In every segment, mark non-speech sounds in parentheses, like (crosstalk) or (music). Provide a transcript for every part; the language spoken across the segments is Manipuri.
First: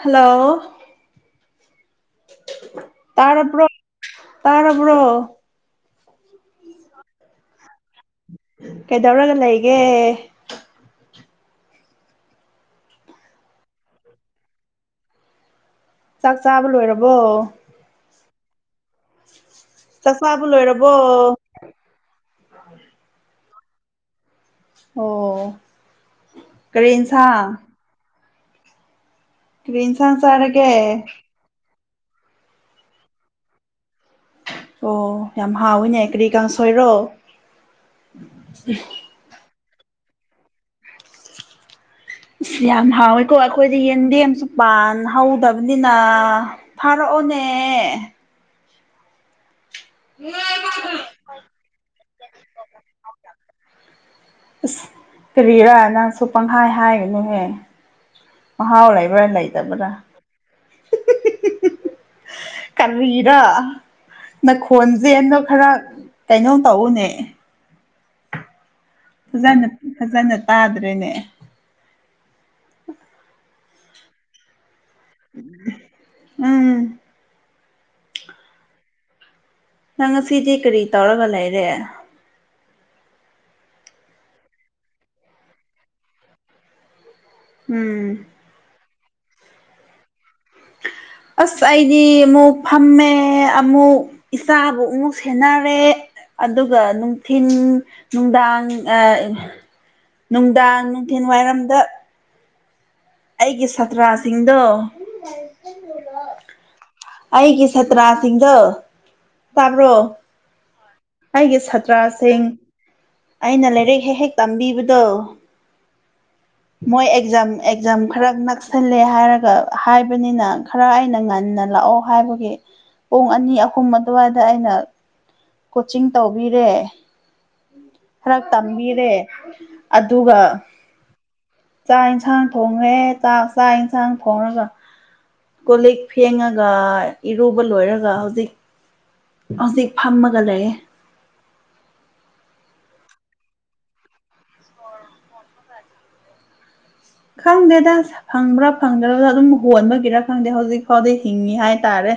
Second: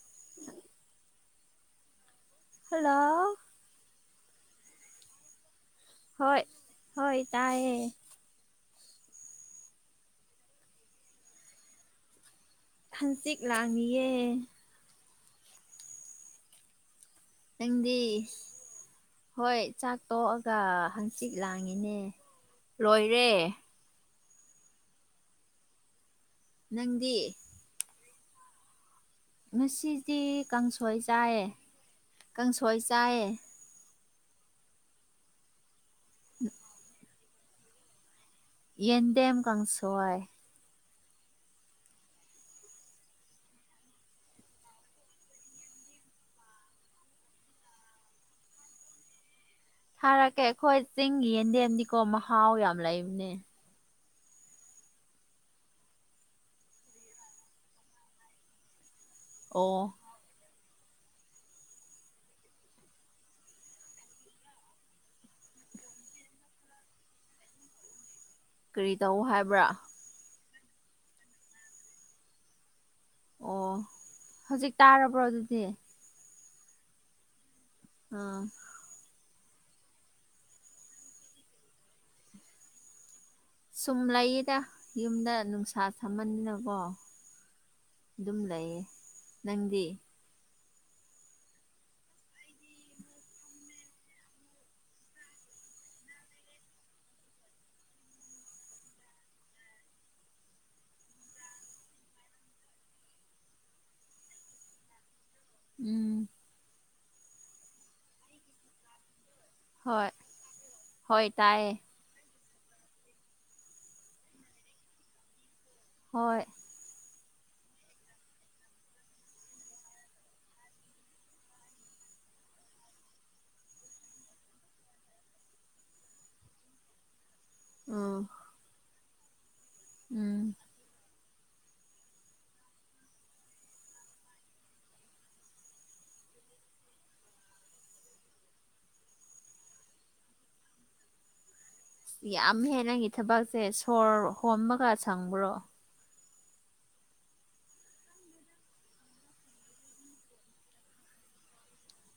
ꯍꯂꯣ ꯍꯂꯣ ꯇꯥꯔ ꯄꯨ꯭ꯔꯣ ꯍꯣꯏ ꯍꯣꯏ ꯇꯥꯏꯌꯦꯦ ꯀꯩꯗꯧꯔꯒ ꯂꯩꯒꯦ ꯍꯪꯆꯤꯠ ꯂꯥꯡꯏꯌꯦꯦ ꯆꯥꯛ ꯆꯥꯕ ꯂꯣꯏꯔ ꯍꯪꯗꯤ ꯍꯣꯏ ꯆꯥꯛ ꯆꯥꯕ ꯇꯣꯛꯑꯒ ꯂꯣꯏꯔꯕꯣ ꯍꯪꯆꯤꯠ ꯂꯥꯡꯉꯤꯅꯦ ꯂꯣꯏꯔꯦ ꯑꯣ ꯀꯔꯦ ꯏꯟꯁ ꯅꯪꯗꯤ ꯉꯁꯤꯗꯤ ꯀꯥꯡꯁꯣꯏ ꯆꯥꯔꯒꯦ ꯆꯥꯏꯑ ꯀꯥꯡꯁꯣꯏ ꯆꯥꯏꯑ ꯑꯣ ꯌꯥꯝ ꯍꯥꯎꯋꯤꯅꯦ ꯀꯔꯤ ꯀꯥꯡ ꯁꯣꯏꯔꯣ ꯌꯦꯟꯗꯦꯝ ꯀꯥꯡꯪꯁꯥꯏ ꯑ ꯌꯥꯝ ꯍꯥꯎꯋꯦꯀꯣ ꯑꯩꯈꯣꯏꯗꯤ ꯌꯦꯟꯗꯦꯝꯁꯨ ꯄꯥꯟ ꯍꯧꯗꯕꯅꯤꯅ ꯐꯥꯔꯛꯑꯣ ꯄꯨꯅꯦ ꯊꯥꯔꯛꯀꯦ ꯑꯩꯈꯣꯏ ꯆꯤꯡꯒꯤ ꯌꯦꯟꯗꯦꯝꯗꯤꯀꯣ ꯃꯍꯥꯎ ꯌꯥꯝ ꯂꯩꯕꯅꯦ ꯑꯁ ꯀꯔꯤꯔꯥ ꯅꯪꯁꯨ ꯄꯪꯈꯥꯏ ꯍꯥꯏꯒꯅꯨꯍꯦ ꯃꯍꯥꯎ ꯂꯩꯕ ꯂꯏꯗꯕꯔ ꯑꯣ ꯀꯟꯕꯤ ꯂꯤꯗ ꯅꯈꯣꯟꯁꯦ ꯑꯗꯣ ꯈꯔ ꯀꯩꯅꯣ ꯇꯧꯎꯅꯦ ꯀꯔꯤ ꯇꯧ ꯍꯥꯏꯕ꯭ꯔꯥ ꯐꯖꯅ ꯐꯖꯅ ꯇꯥꯗ꯭ꯔꯦꯅꯦ ꯑꯣ ꯍꯧꯖꯤꯛ ꯇꯥꯔꯕ꯭ꯔꯣ ꯑꯗꯨꯗꯤ ꯎꯝ ꯑꯥ ꯅꯪ ꯉꯁꯤꯁꯦ ꯀꯔꯤ ꯇꯧꯔꯒ ꯂꯩꯔꯦ ꯁꯨꯝ ꯂꯩꯌꯦꯗ ꯌꯨꯝꯗ ꯅꯨꯡꯁꯥ ꯊꯝꯃꯟꯅꯤꯀꯣ ꯎꯝ ꯑꯗꯨꯝ ꯂꯩꯌꯦ ꯅꯪꯗꯤ (inaudible) ꯑꯁ ꯑꯩꯗꯤ ꯑꯃꯨꯛ ꯐꯝꯃꯦ ꯑꯃꯨꯛ ꯏꯆꯥꯕꯨ ꯑꯃꯨꯛ ꯁꯦꯟꯅꯔꯦ ꯑꯗꯨꯒ ꯅꯨꯡꯊꯤꯤꯟ ꯅꯨꯡꯗꯥꯡ ꯅꯨꯡꯗꯥꯡ ꯅꯨꯡꯊꯜ ꯋꯥꯏꯔꯝꯗ ꯑꯩꯒꯤ ꯁꯥꯇ꯭ꯔꯥꯁꯤꯡꯗꯣ ꯎꯝ ꯑꯩꯒꯤ ꯁꯇ꯭ꯔꯥꯁꯤꯡꯗ ꯇꯥꯕ꯭ꯔꯣ ꯍꯣꯏ ꯍꯣꯏ ꯑꯩꯒꯤ ꯇꯥꯏꯌꯦ ꯁꯥꯇ꯭ꯔꯁꯤꯡ ꯑꯩꯅ ꯂꯥꯏꯔꯤꯛ ꯍꯦꯛ ꯍꯦꯛ ꯇꯝꯕꯤꯕꯗꯣ ꯍꯣꯏ ꯃꯣꯏ ꯑꯦꯛꯖꯥꯝ ꯑꯦꯛꯖꯥꯝ ꯈꯔ ꯅꯛꯁꯜꯂꯦ ꯍꯥꯏꯔꯒ ꯍꯥꯏꯕꯅꯤꯅ ꯈꯔ ꯑꯩꯅ ꯉ ꯂꯥꯛꯑꯣ ꯍꯥꯏꯕꯒꯤ ꯄꯨꯡ ꯑꯅꯤ ꯑꯍꯨꯝ ꯑꯗꯨꯋꯥꯏꯗ ꯑꯩꯅ ꯀꯣꯆꯤꯡ ꯇꯧꯕꯤꯔꯦ ꯎꯝ ꯈꯔ ꯇꯝꯕꯤꯔꯦ ꯑꯗꯨꯒ ꯎꯝ ꯆꯥꯛ ꯌꯦꯟꯁꯥꯡ ꯊꯣꯡꯉꯦ ꯆꯥꯛ ꯆꯥꯛ ꯌꯦꯟꯁꯥꯡ ꯊꯣꯡꯉꯒ ꯀꯣ ꯂꯤꯛ ꯐꯦꯡꯉꯒ ꯏꯔꯨꯕ ꯂꯣꯏꯔꯒ ꯍꯧꯖꯤꯛ ꯍꯧꯖꯤꯛ ꯐꯝꯃꯒ ꯂꯩꯌꯦ ꯌꯥꯝꯍꯦ ꯅꯪꯒꯤ ꯊꯕꯛꯁꯦ ꯁꯣꯔ ꯍꯣꯝꯕꯒ ꯁꯪꯕ꯭ꯔꯣ ꯈꯪꯗꯦꯗ ꯐꯪꯕ꯭ꯔꯥ ꯐꯪꯗ꯭ꯔꯗ ꯑꯗꯨꯝ ꯍꯣꯟꯕꯒꯤꯔ ꯈꯪꯗꯦ ꯍꯧꯖꯤꯛ ꯐꯥꯎꯗꯤ ꯍꯤꯡꯉꯤ ꯍꯥꯏꯇꯥꯔꯦ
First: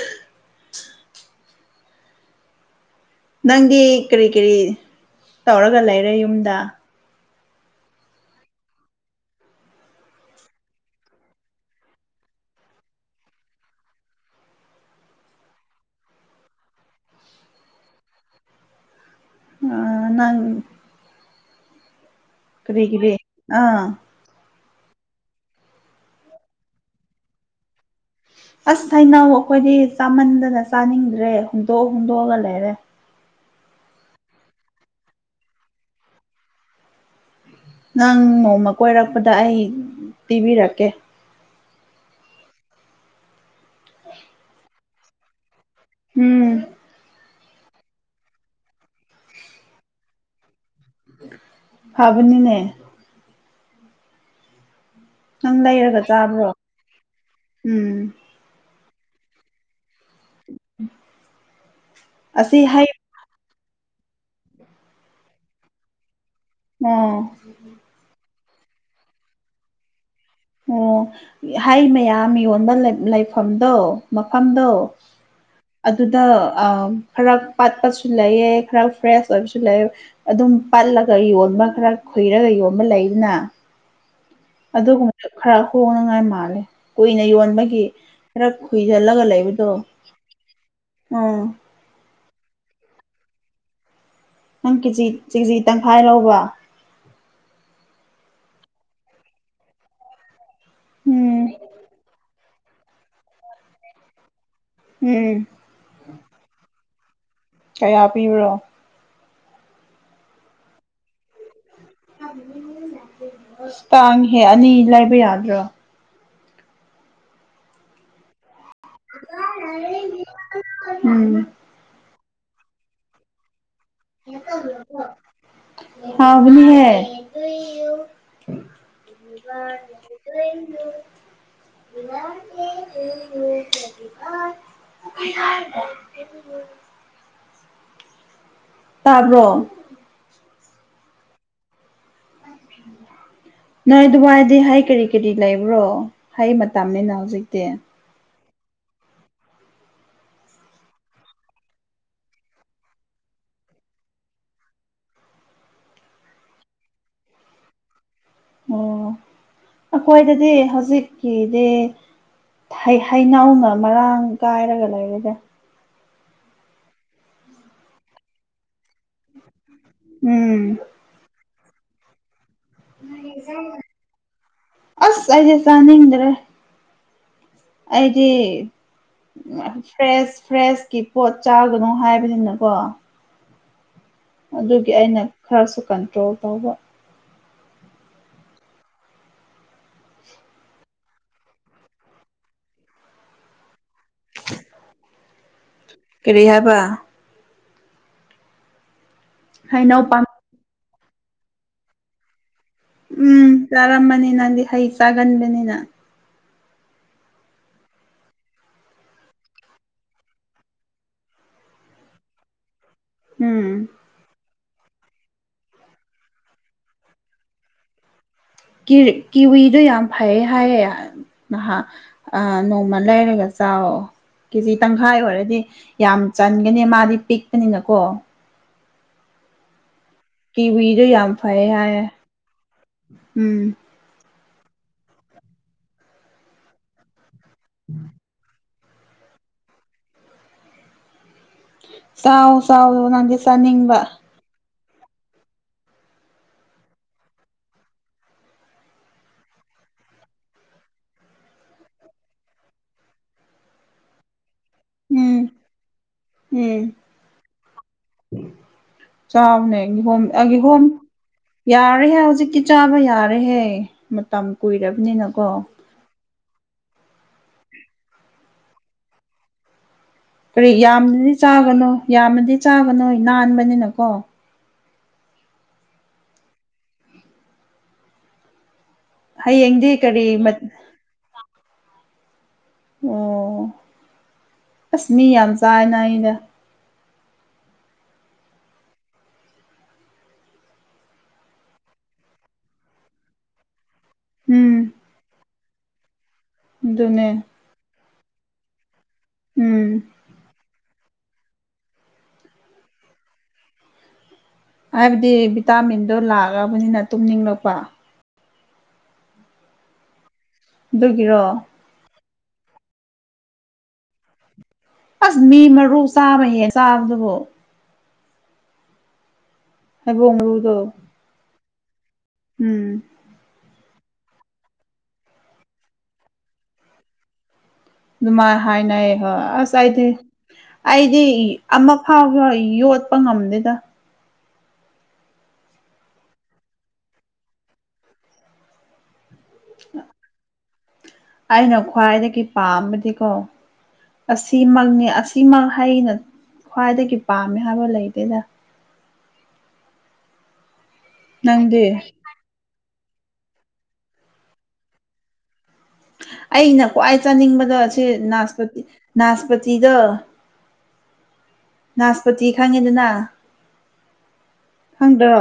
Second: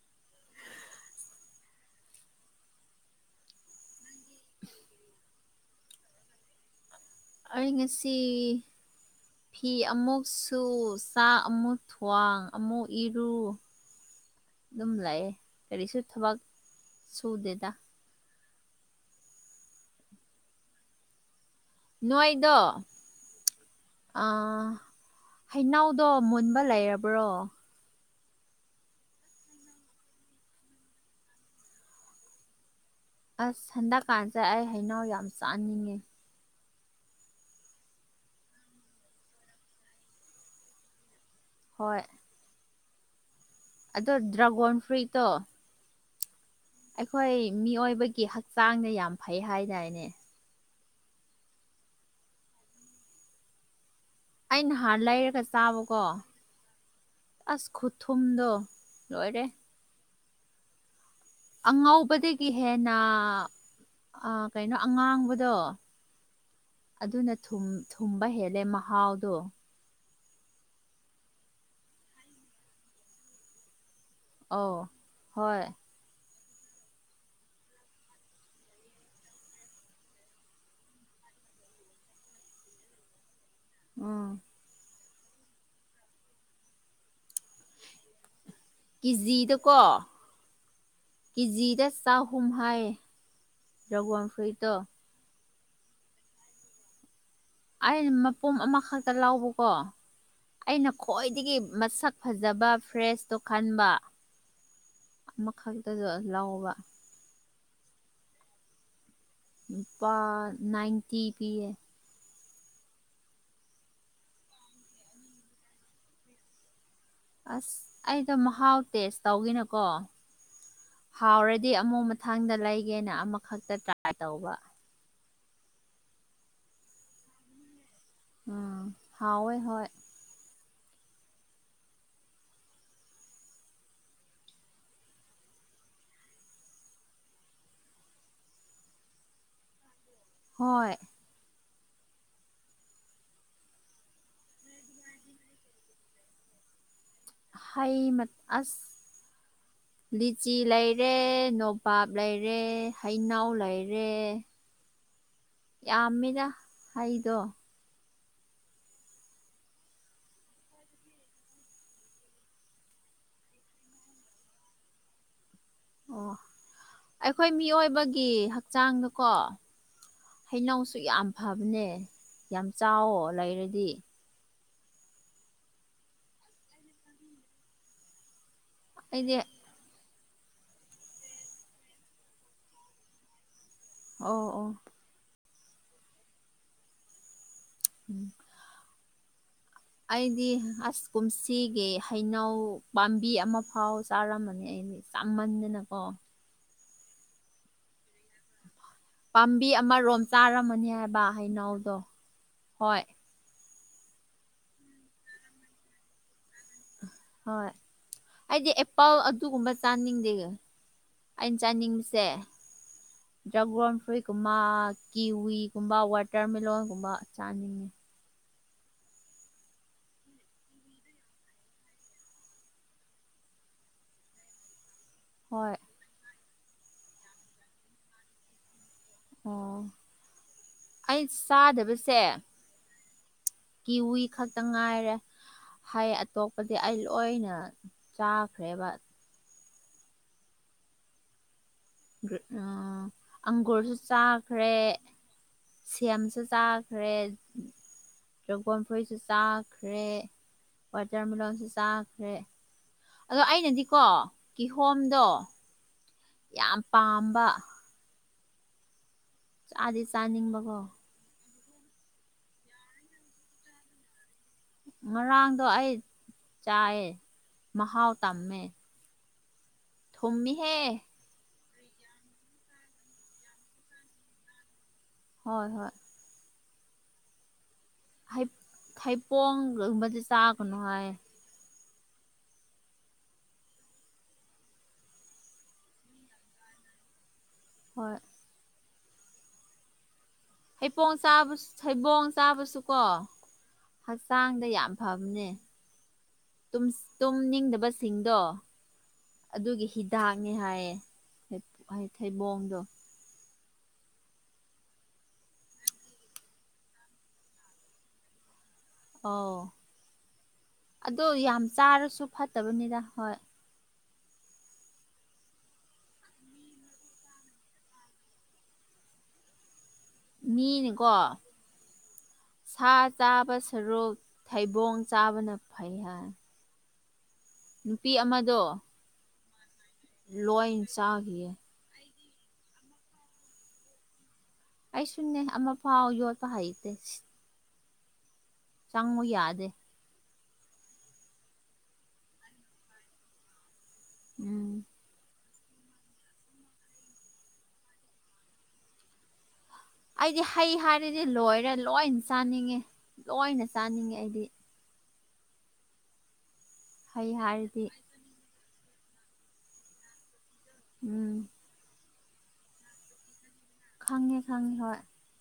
(unintelligible) ꯅꯪꯗꯤ ꯀ꯭ꯔꯤ ꯀ꯭ꯔꯤ ꯇꯧꯔꯒ ꯂꯩꯔꯦ ꯌꯨꯝꯗ ꯑꯩ ꯉꯁꯤ ꯐꯤ ꯑꯃꯨꯛ ꯁꯨ ꯆꯥꯛ ꯑꯃꯨꯛ ꯊ꯭ꯋꯥꯡ ꯑꯃꯨꯛ ꯏꯔꯨ (inaudible) ꯑꯗꯨꯝ ꯂꯥꯛꯑꯦ ꯀꯔꯤꯁꯨ ꯊꯕꯛ ꯁꯨꯗꯦꯗ ꯑ ꯅꯪ ꯅꯣꯏꯗꯣ ꯀꯔꯤ ꯀꯔꯤ ꯑꯥ ꯑꯥ ꯍꯩꯅꯎꯗꯣ ꯃꯨꯟꯕ ꯂꯩꯔꯕ꯭ꯔꯣ ꯑꯁ ꯊꯩꯅꯧ ꯑꯈꯣꯏꯗꯤ ꯆꯥꯃꯟꯗꯅ ꯆꯥꯅꯤꯡꯗ꯭ꯔꯦ ꯍꯨꯟꯗꯣꯛ ꯍꯨꯟꯗꯣꯛꯑꯒ ꯂꯩꯔꯦ ꯑꯁ ꯍꯟꯗꯛꯀꯥꯟꯁꯦ ꯑꯩ ꯍꯩꯅꯧ ꯌꯥꯝ ꯆꯥꯅꯤꯡꯉꯦ ꯅꯪ ꯅꯣꯡꯃ ꯀꯣꯏꯔꯛꯄꯗ ꯑꯩ ꯄꯤꯕꯤꯔꯛꯀꯦ ꯍꯣꯏ ꯑꯗꯣ ꯗ꯭ꯔꯒꯣꯟ ꯐ꯭ꯔꯨꯏ ꯇꯣ ꯎꯝ ꯑꯩꯈꯣꯏ ꯃꯤꯑꯣꯏꯕꯒꯤ ꯍꯛꯆꯥꯡꯗ ꯌꯥꯝ ꯐꯩ ꯍꯥꯏꯗꯥꯏꯅꯦ ꯐꯕꯅꯤꯅꯦ ꯑꯩ ꯅꯍꯥꯟ ꯂꯩꯔꯒ ꯅꯪ ꯂꯩꯔꯒ ꯆꯥꯕꯀꯣ ꯆꯥꯕ꯭ꯔꯣ ꯑꯁ ꯎꯝ ꯈꯨꯊꯨꯝꯗꯣ ꯂꯣꯏꯔꯦ (unintelligible) ꯑꯉꯧꯕꯗꯒꯤ ꯑꯁꯤ ꯍꯩ ꯍꯦꯟꯅ ꯀꯩꯅꯣ ꯑꯉꯥꯡꯕꯗꯣ ꯑꯣ ꯑꯗꯨꯅ ꯊꯨꯝ ꯊꯨꯝꯕ ꯍꯦꯜꯂꯦ ꯃꯍꯥꯎꯗꯣ ꯑꯣ ꯍꯩ ꯃꯌꯥꯝ ꯌꯣꯟꯕ ꯂꯩꯠ ꯂꯩꯐꯝꯗꯣ ꯃꯐꯝꯗꯣ ꯑꯧ ꯍꯣꯏ ꯑꯗꯨꯗ ꯑ ꯈꯔ ꯄꯠꯄꯁꯨ ꯂꯩꯌꯦ ꯈꯔ ꯐ꯭ꯔꯦꯁ ꯑꯣꯏꯕꯁꯨ ꯂꯩ ꯑꯗꯨꯝ ꯄꯠꯂꯒ ꯌꯣꯟ ꯑꯃ ꯈꯔ ꯈꯨꯨꯏꯔꯒ ꯌꯣꯟꯕ ꯂꯩꯗꯅ ꯎꯝ ꯑꯗꯨꯒꯨꯝꯕꯗ ꯈꯔ ꯍꯣꯡꯅꯉꯥꯏ ꯃꯥꯜꯂꯦ ꯀꯨꯏꯅ ꯌꯣꯟꯕꯒꯤ ꯈꯔ ꯈꯨꯏꯖꯜꯂꯒ ꯂꯩꯕꯗꯣ ꯀꯦꯖꯤꯗꯀꯣ ꯎꯝ ꯀꯦꯖꯤꯗ (unintelligible) ꯅꯪ ꯀꯦꯖꯤ ꯆꯤꯛꯖꯤ ꯇꯪꯈꯥꯏ ꯂꯧꯕ꯭ꯔꯥ ꯑꯩꯅ ꯃꯄꯨꯝ ꯑꯃꯈꯛꯇ ꯂꯧꯕꯀꯣ ꯑꯩꯅ ꯎꯝ ꯈꯣꯏꯗꯒꯤ ꯃꯁꯛ ꯐꯖꯕ ꯐ꯭ꯔꯦꯁꯇꯣ ꯈꯟꯕ ꯎꯝ ꯑꯃꯈꯛꯇꯁꯨ ꯂꯧꯕ ꯀꯌꯥ ꯄꯤꯕ꯭ꯔꯥ ꯂꯨꯄꯥ ꯅꯥꯏꯟꯇꯤ ꯄꯤ ꯌꯦ ꯇꯥꯡꯉꯦꯍꯦ ꯑꯅꯤ ꯂꯩꯕ ꯌꯥꯗ꯭ꯔꯣ ꯑꯁ ꯑꯩꯗꯣ ꯃꯍꯥꯎ ꯇꯦꯁ ꯇꯧꯒꯦꯅꯀꯣ ꯎꯝ ꯍꯥꯎꯔꯗꯤ ꯑꯃꯨꯛ ꯃꯠ ꯃꯊꯪꯗ ꯂꯩꯒꯦꯅ ꯑꯃꯈꯛꯇ ꯇ꯭ꯔꯥꯏ ꯇꯧꯕ ꯍꯥꯎꯕꯅꯤꯍꯦ ꯎꯝ ꯍꯥꯎꯋꯦ ꯍꯣꯏ (unintelligible) (unintelligible) (unintelligible) ꯇꯥꯕ꯭ꯔꯣ ꯍꯣꯏ ꯑꯣ ꯅꯣꯏ ꯑꯗꯨꯏꯗꯤ ꯍꯥꯏ ꯀꯔꯤ ꯀꯔꯤ ꯂꯩꯕ꯭ꯔꯣ ꯍꯥꯏ ꯃꯇꯝꯅꯤꯅ ꯍꯧꯖꯤꯛꯇꯤ ꯍꯌꯃꯠ ꯑꯁ ꯎ ꯂꯤꯆꯤ ꯂꯩꯔꯦ ꯅꯣꯄꯥꯞ ꯂꯩꯔꯦ ꯍꯩꯅꯎ ꯂꯩꯔꯦ ꯌꯥꯝꯃꯤꯅ ꯍꯗꯣ ꯑꯣ ꯑꯩꯈꯣꯏꯗꯗꯤ ꯍꯧꯖꯤꯛꯀꯤꯗꯤ ꯍꯩꯅꯧꯅ ꯃꯔꯥꯡ ꯀꯥꯏꯔꯒ ꯂꯩꯔꯁꯦ ꯑꯣ ꯑꯩꯈꯣꯏ ꯃꯤꯑꯣꯏꯕꯒꯤ ꯍꯛꯆꯥꯡꯗꯀꯣ ꯎꯝ ꯍꯩꯅꯧꯁꯨ ꯌꯥꯝ ꯐꯕꯅꯦ ꯌꯥꯝ ꯆꯥꯎꯋꯣ ꯂꯩꯔꯗꯤ ꯑꯁ ꯑꯩꯗꯤ ꯆꯅꯤꯡꯗ꯭ꯔꯦ ꯑꯩꯗꯤ ꯑꯗꯤ ꯐ꯭ꯔꯦꯁ ꯐ꯭ꯔꯦꯁꯀꯤ ꯄꯣꯠ ꯆꯥꯒꯅꯨ ꯍꯥꯏꯕꯅꯤꯅꯀꯣ ꯑꯣ ꯑꯣ ꯑꯗꯨꯒꯤ ꯑꯩꯅ ꯈꯔꯁꯨ ꯀꯟꯇ꯭ꯔꯣꯜ ꯇꯧꯕ ꯎꯝ ꯑꯩꯗꯤ ꯑꯁ ꯀꯨꯝꯁꯤꯒꯤ ꯍꯩꯅꯧ ꯄꯥꯝꯕꯤ ꯑꯃ ꯐꯥꯎ ꯆꯥꯔꯝꯕꯅꯤ ꯑꯩ ꯁꯃꯥꯅꯅ ꯀꯦꯔꯤ ꯍꯥꯏꯕ ꯄꯥꯝꯕꯤ ꯍꯩꯅꯧ ꯑꯃꯔꯣꯝ ꯄꯥꯝ ꯆꯥꯔꯝꯃꯅꯤ ꯍꯥꯏꯕ ꯍꯩꯅꯎꯗꯣ ꯎꯝ ꯆꯥꯔꯝꯕꯅꯤ ꯅꯪꯗꯤ ꯍꯩ ꯆꯥꯒꯟꯕꯅꯤꯅ ꯍꯣꯏ ꯑꯩꯗꯤ ꯑꯦ ꯄꯥꯎ ꯑꯗꯨꯒꯨꯝꯕ ꯆꯥꯅꯤꯡꯗꯦ ꯑꯩꯅ ꯆꯥꯅꯤꯡꯕꯁꯦ ꯎꯝ ꯗ꯭ꯔꯥꯒꯣꯟ ꯐ꯭ꯔꯨꯏꯀꯨꯝꯕ ꯀꯤꯋꯤꯒꯨꯝꯕ ꯋꯥꯇꯔꯃꯦꯂꯣꯟꯒꯨꯝꯕ ꯆꯥꯅꯤꯡꯉꯤ ꯀꯤꯋꯤꯗꯨꯣ ꯌꯥꯝ ꯐꯩꯌꯦ ꯍꯥꯏꯌꯦ ꯅꯍꯥꯛ ꯅꯣꯡꯃ ꯂꯩꯔꯒꯁꯦ ꯆꯥꯎꯑꯣ ꯀꯖꯤ ꯇꯪꯈꯥꯏ ꯑꯣꯏꯔꯗꯤ ꯍꯣꯏ ꯌꯥꯝ ꯆꯟꯒꯅꯤ ꯃꯥꯗꯤ ꯄꯤꯛꯄꯅꯤꯅꯀꯣ ꯑꯣ ꯀꯕꯤꯖ ꯑꯩ ꯌꯥꯝꯝ ꯐꯥꯏ ꯍꯥꯏ ꯆꯥꯗꯕꯁꯦ ꯀꯤꯋꯤ ꯈꯛꯇ ꯉꯥꯏꯔꯦ ꯍꯩ ꯑꯇꯣꯞꯄꯗꯤ ꯑꯩ ꯂꯣꯏꯅ ꯆꯥꯛ ꯔꯦꯕꯠ ꯆꯥꯎ ꯑꯣ ꯆꯥꯎ ꯅꯪꯗꯤ ꯑꯪꯒꯨꯔꯁꯨ ꯆꯥꯅꯤꯡꯕ ꯆꯥꯈ꯭ꯔꯦ ꯁꯦꯝꯁꯨ ꯆꯥꯈ꯭ꯔꯦ ꯗ꯭ꯔꯒꯣꯣꯟ ꯐꯨꯔꯤꯁꯨ ꯆꯥꯈ꯭ꯔꯦ ꯋꯥꯇꯔꯃꯤꯂꯂꯣꯟꯁꯨ ꯆꯥꯈ꯭ꯔꯦ ꯑꯗꯣ ꯑꯩꯅꯗꯤꯀꯣ ꯀꯤꯍꯣꯝꯗꯣ ꯎꯝ ꯌꯥꯝ ꯄꯥꯝꯕ ꯆꯥꯗꯤ ꯆꯥꯎꯥꯅꯦꯍꯣ ꯆꯥꯅꯤꯡꯕꯀꯣ ꯑꯒꯤꯦꯍꯣꯝ ꯌꯥꯔꯦꯍꯦ ꯍꯧꯖꯤꯛꯇꯤ ꯆꯥꯕ ꯌꯥꯔꯦꯍꯦ ꯃꯇꯝ ꯀꯨꯏꯔꯕꯅꯤꯅꯀꯣ ꯆꯥꯏ ꯃꯍꯍꯥꯎ ꯇꯝꯃꯦ ꯀꯔꯤ ꯊꯨꯝꯃꯤꯍꯦ ꯌꯥꯝꯅꯗꯤ ꯆꯥꯒꯅꯣ ꯌꯥꯝꯅꯗꯤ ꯆꯥꯒꯅꯣ ꯅꯥꯟꯕꯅꯤꯅꯀꯣ ꯍꯣꯏ ꯍꯣꯏ ꯍꯌꯦꯡꯗꯤ ꯍꯩꯄꯣꯡꯒꯨꯝꯕꯁꯦ ꯀꯔꯤ ꯃꯠ ꯆꯥꯒꯅꯨ ꯍꯥꯏ ꯑꯣ ꯑꯁ ꯃꯤ ꯌꯥꯝ ꯆꯥꯏꯅ ꯑꯩꯩꯅ ꯍꯣꯏ ꯍꯩꯕꯣꯡ ꯆꯥ ꯍꯩꯕꯣꯡ ꯆꯥꯕꯁꯨꯀꯣ ꯍꯛꯆꯥꯡꯗ ꯎꯝ ꯌꯥꯝ ꯐꯕꯅꯦ ꯑꯗꯨꯅꯦ ꯇꯨꯝꯅꯤꯡꯗꯕꯁꯤꯡꯗꯣ ꯑꯗꯨꯒꯤ ꯎꯝ ꯍꯤꯗꯥꯛꯅꯤ ꯍꯥꯏꯌꯦ ꯊꯩꯕꯣꯡꯗꯣ ꯍꯥꯏꯕꯗꯤ ꯚꯤꯇꯥꯃꯤꯟꯗꯣ ꯂꯥꯛꯑꯕꯅꯤꯅ ꯇꯨꯝꯅꯤꯡꯂꯛꯄ ꯑꯣ ꯑꯗꯨꯣ ꯑꯗꯨꯒꯤꯔꯣ ꯌꯥꯝ ꯆꯥꯔꯁꯨ ꯐꯠꯇꯕꯅꯤꯗ ꯍꯣꯏ ꯑꯁ ꯃꯤ ꯃꯔꯨ ꯆꯥꯕ ꯍꯦ ꯆꯥꯕꯗꯨꯕꯨ ꯊꯩꯕꫭꯡ ꯃꯔꯨꯗꯣ ꯃꯤꯅꯀꯣ ꯎꯝ ꯁꯥ ꯆꯥꯕ ꯁꯔꯨꯛ ꯊꯩꯕꯣꯡ ꯆꯥꯕꯅ ꯐꯩ ꯍꯥꯏ ꯅꯨꯄꯤ ꯑꯃꯗꯣ ꯑꯗꯨꯃꯥꯏꯅ ꯍꯥꯏꯅꯩ ꯍꯣꯏ ꯑꯁ ꯑꯩꯗꯤ ꯂꯣꯏ ꯑꯩꯗꯤ ꯆꯥꯈꯤꯌꯦ ꯑꯃ ꯐꯕ꯭ꯔꫭ ꯌꯣꯠꯄ ꯉꯝꯗꯦꯗ ꯑꯩꯁꯨꯅꯦ ꯑꯃꯐꯥꯎ ꯌꯣꯠꯄ ꯍꯩꯇꯦ ꯆꯪꯉꫭ ꯌꯥꯗꯦ ꯑꯩꯅ ꯈ꯭ꯋꯥꯏꯗꯒꯤ ꯄꯥꯝꯕꯗꯤꯀꯣ ꯎꯝ ꯑꯁꯤꯃꯛꯅꯤ ꯑꯁ ꯁꯤꯃꯛ ꯑꯩꯅ ꯈ꯭ꯋꯥꯏꯗꯒꯤ ꯄꯥꯝꯃꯦ ꯍꯥꯏꯕ ꯂꯩꯗꯦꯗ ꯑꯩꯗꯤ ꯍꯩ ꯍꯥꯏꯔꯗꯤ ꯂꯣꯏꯔꯦ ꯅꯪꯗꯤ ꯂꯣꯏ ꯆꯥꯅꯤꯡꯉꯦ ꯂꯣꯏꯅ ꯆꯥꯅꯤꯡꯉꯦ ꯑꯩꯗꯤ ꯑꯩꯅ ꯈ꯭ꯋꯥꯏ ꯍꯩ ꯆꯥꯅꯤꯡꯕꯗ ꯍꯥꯏꯔꯗꯤ ꯁꯤ ꯅꯥꯁꯄꯇꯤ ꯅꯥꯁꯄꯇꯤꯗ ꯎꯝ ꯅꯥꯁꯄꯇꯤ ꯈꯪꯉꯦꯗꯅ ꯈꯪꯉꯦ ꯈꯪꯉꯦ ꯍꯣꯏ ꯈꯪꯗ꯭ꯔꯣ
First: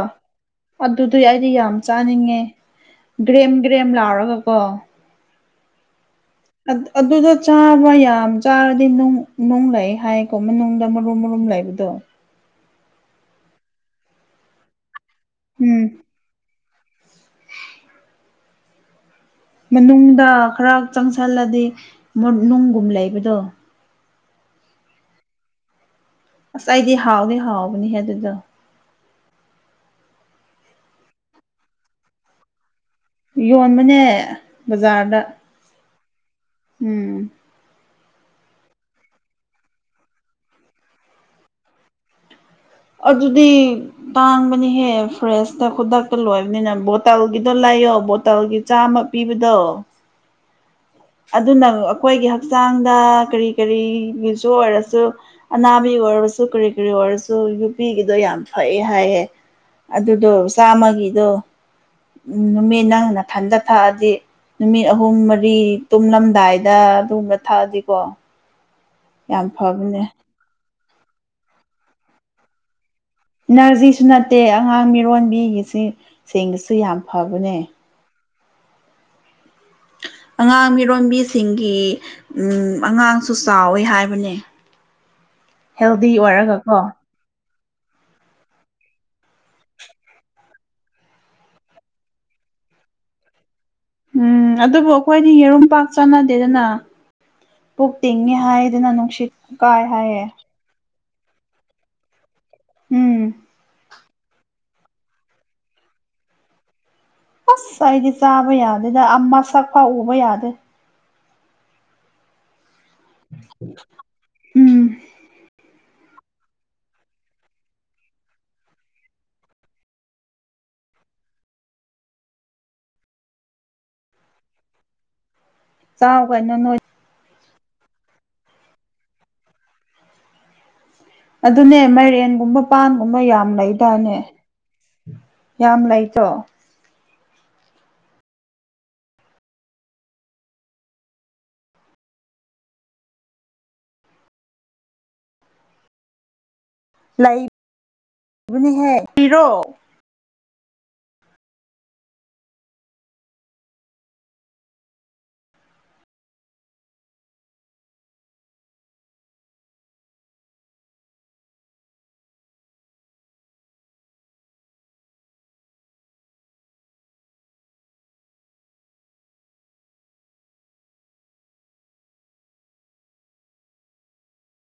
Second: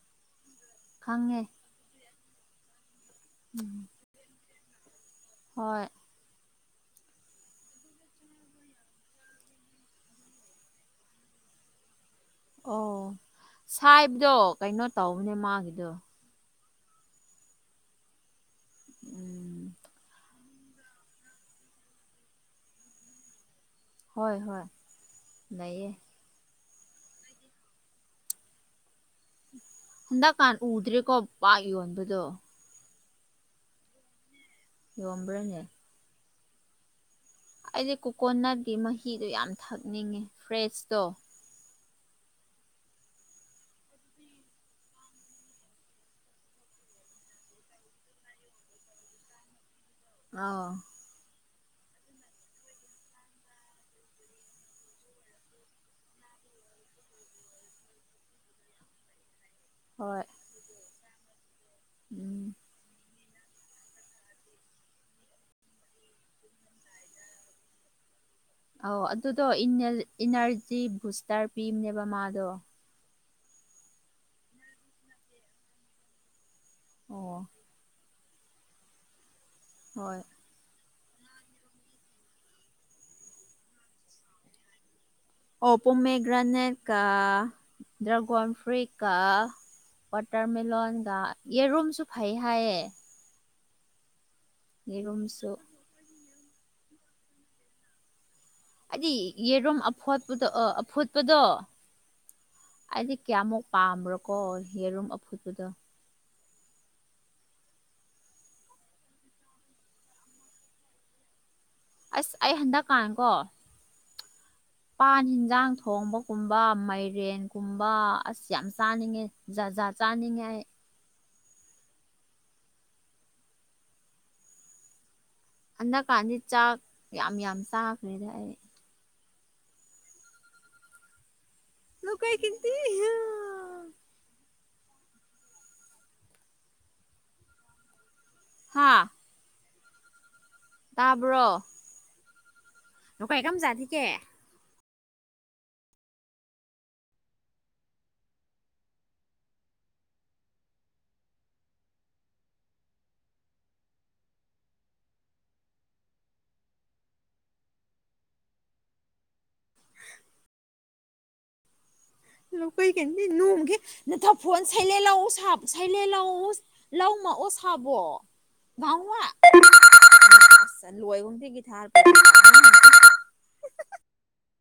ꯑꯗꯨꯗꯤ ꯈꯪꯉꯦ ꯑꯩꯗꯤ ꯌꯥꯝ ꯆꯥꯅꯤꯡꯉꯦ ꯒ꯭ꯔꯦꯝ ꯎꯝ ꯒ꯭ꯔꯦꯝ ꯂꯥꯎꯔꯒ ꯀꯣ ꯍꯣꯏ ꯑꯗꯨꯗ ꯆꯥꯕ ꯌꯥꯝ ꯆꯥꯔꯗꯤ ꯅꯨꯡ ꯅꯨꯡ ꯂꯩ ꯍꯥꯌꯦꯀꯣ ꯃꯅꯨꯡꯗ ꯃꯔꯨ ꯃꯔꯨꯝ ꯂꯩꯕꯗꯣ ꯑꯣ ꯁꯥꯏꯕꯗꯣ ꯀꯩꯅꯣ ꯇꯧꯕꯅꯦ ꯎꯝ ꯃꯥꯒꯤꯗꯣ ꯎꯝ ꯃꯅꯨꯡꯗ ꯈꯔ ꯆꯪꯁꯜꯂꯗꯤ ꯅꯨꯡꯒꯨꯝ ꯂꯩꯕꯗꯣ ꯍꯣꯏ ꯍꯣꯏ ꯂꯩꯌꯦ ꯑꯁ ꯑꯩꯗꯤ ꯍꯥꯎꯗꯤ ꯍꯥꯎꯕꯅꯤꯍꯦ ꯑꯗꯨꯗꯣ ꯍꯟꯗꯛꯀꯥꯟ ꯎꯗ꯭ꯔꯦꯀꯣ ꯄꯥꯛ ꯌꯣꯟꯕꯗꯣ ꯌꯣꯟꯕꯅꯦ ꯕꯖꯥꯔꯗ ꯌꯣꯟꯕ꯭ꯔꯅꯦ ꯎꯝ ꯑꯩꯗꯤ ꯀꯣꯀꯣꯅꯠꯀꯤ ꯃꯍꯤꯗꯣ ꯌꯥꯝ ꯊꯛꯅꯤꯡꯉꯦ ꯐ꯭ꯔꯦꯁꯇꯣ ꯑꯗꯨꯗꯤ ꯇꯥꯡꯕꯅꯤꯍꯦ ꯐ꯭ꯔꯦꯁꯇ ꯈꯨꯗꯛꯇ ꯂꯣꯏꯕꯅꯤꯅ ꯕꯣꯇꯜꯒꯤꯗ ꯂꯩ ꯌꯣ ꯕꯣꯇꯜꯒꯤ ꯆꯥꯝꯃ ꯄꯤꯕꯗꯣ ꯑꯧ ꯑꯗꯨꯅ ꯑꯩꯈꯣꯏꯒꯤ ꯍꯛꯆꯥꯡꯗ ꯀꯔꯤ ꯀꯔꯤꯒꯤꯁꯨ ꯑꯣꯏꯔꯁꯨ ꯑꯅꯥꯕꯤ ꯑꯣꯏꯔ ꯁꯨ ꯀꯔꯤ ꯀꯔꯤ ꯑꯣꯏꯔꯁꯨ ꯌꯨꯄꯤꯒꯤꯗꫭ ꯌꯥꯝ ꯐꯩꯌꯦ ꯍꯥꯏꯌꯦ ꯍꯣꯏ ꯑꯗꯨꯗꯣ ꯆꯥꯝꯃꯒꯤꯗꯣ ꯎꯝ ꯅꯨꯃꯤꯠ ꯅꯪꯅ ꯏꯊꯟꯗ ꯊꯛꯑꯗꯤ ꯅꯨꯃꯤꯠ ꯑꯍꯨꯝ ꯃꯔꯤ ꯇꯨꯝꯂꯝꯗꯥꯏꯗ ꯑꯗꯨꯒꯨꯝꯕ ꯊꯛꯑꯗꯤꯀꯣ ꯑꯣ ꯑꯗꯨꯗꯣ ꯌꯥꯝ ꯐꯕꯅꯦ ꯏꯅꫪꯖꯤ ꯕꯨꯁꯇ ꯄꯤꯕꯅꯦꯕ ꯃꯥꯗꯣ ꯏꯅꫪꯖꯤꯁꯨ ꯅꯠꯇꯦ ꯑꯉꯥꯡ ꯃꯤꯔꯣꯟꯕꯤꯒꯤ ꯁꯦ ꯁꯦꯡꯗꯁꯨ ꯌꯥꯝ ꯑꯣ ꯐꯕꯅꯦ ꯍꯣꯏ ꯑꯉꯥꯡ ꯃꯤꯔꫭꯟ ꯃꯤꯔꯣꯟꯕꯤꯁꯤꯡꯒꯤ ꯎꯝ ꯑꯉꯥꯡꯁꯨ ꯆꯥꯎꯋꯦ ꯍꯥꯏꯕꯅꯦ ꯑꯣ ꯍꯦꯜꯗꯤ ꯑꯣꯏꯔꯒꯀꯣ ꯄꯣꯃꯦꯒ꯭ꯔꯥꯅꯦꯠꯀ ꯗ꯭ꯔꯥꯒꯣꯟ ꯐ꯭ꯔꯨꯏꯠꯀ ꯋꯥꯇꯔꯃꯦꯂꯣꯟꯒ ꯌꯦꯔꯨꯝꯁꯨ ꯐꯩ ꯍꯥꯏꯌꯦ ꯎꯝ ꯑꯗꯨꯕꯨ ꯑꯩꯈꯣꯏꯗꯤ ꯌꯦꯔꯨꯝꯁꯨ ꯌꯦꯔꯨꯝ ꯄꯥꯛ ꯆꯥꯅꯗꯦꯗꯅ ꯄꯨꯛ ꯇꯤꯡꯉꯦ ꯍꯥꯏꯗꯅ ꯍꯥꯏꯗꯤ ꯅꯨꯡꯁꯤꯠ ꯌꯦꯔꯨꯝ ꯀꯥꯏ ꯍꯥꯏꯌꯦ ꯑꯐꯣꯠꯄꯗꯣ ꯑ ꯑꯐꯨꯠꯄꯗꯣ ꯑꯩꯗꯤ ꯎꯝ ꯀꯌꯥꯃꯨꯛ ꯄꯥꯝꯕ꯭ꯔꯣꯀꯣ ꯌꯦꯔꯨꯝ ꯑꯐꯨꯠꯄꯗꫭ ꯑꯁ ꯑꯩꯗꯤ ꯆꯥꯕ ꯌꯥꯗꯦꯗ ꯑꯥ ꯃꯁꯛ ꯐꯥꯎ ꯎꯕ ꯌꯥꯗꯦ ꯑꯁ ꯑꯩ ꯍꯟꯗꯛꯀꯥꯟꯀꯣ ꯎꯝ ꯄꯥꯟ ꯍꯤꯟꯖꯥꯡ ꯊꯣꯡꯕ ꯀꯨꯝꯕ ꯃꯥꯏꯔꯦꯟꯒꯨꯝꯕ ꯑꯁ ꯌꯥꯝ ꯆꯥꯅꯤꯡꯉꯦ ꯖꯥ ꯖꯥꯠ ꯆꯥꯅꯤꯡꯉꯦ ꯑꯩ ꯆꯥꯎ ꯍꯟꯗꯛꯀꯥꯟꯗꯤ ꯀꯩꯅꯣ ꯅꯣꯏ ꯆꯥꯛ ꯌꯥꯝ ꯌꯥꯝ ꯆꯥꯈ꯭ꯔꯦꯗ ꯑꯩ ꯑꯗꯨꯅꯦ ꯃꯥꯏꯔꯦꯟꯒꯨꯝꯕ ꯄꯥꯟꯒꯨꯝꯕ ꯌꯥꯝ ꯂꯩꯗꯥꯅꯦ ꯌꯥꯝ ꯂꯩꯇ꯭ꯔꫭ ꯍꯥꯥ ꯇꯥꯕ꯭ꯔꯣ (unintelligible) ꯂꯩꯕꯅꯤꯍꯦ ꯄꯤꯔꯣ (unintelligible) ꯑꯣꯁꯕꯣ (unintelligible) (unintelligible) (inaudible)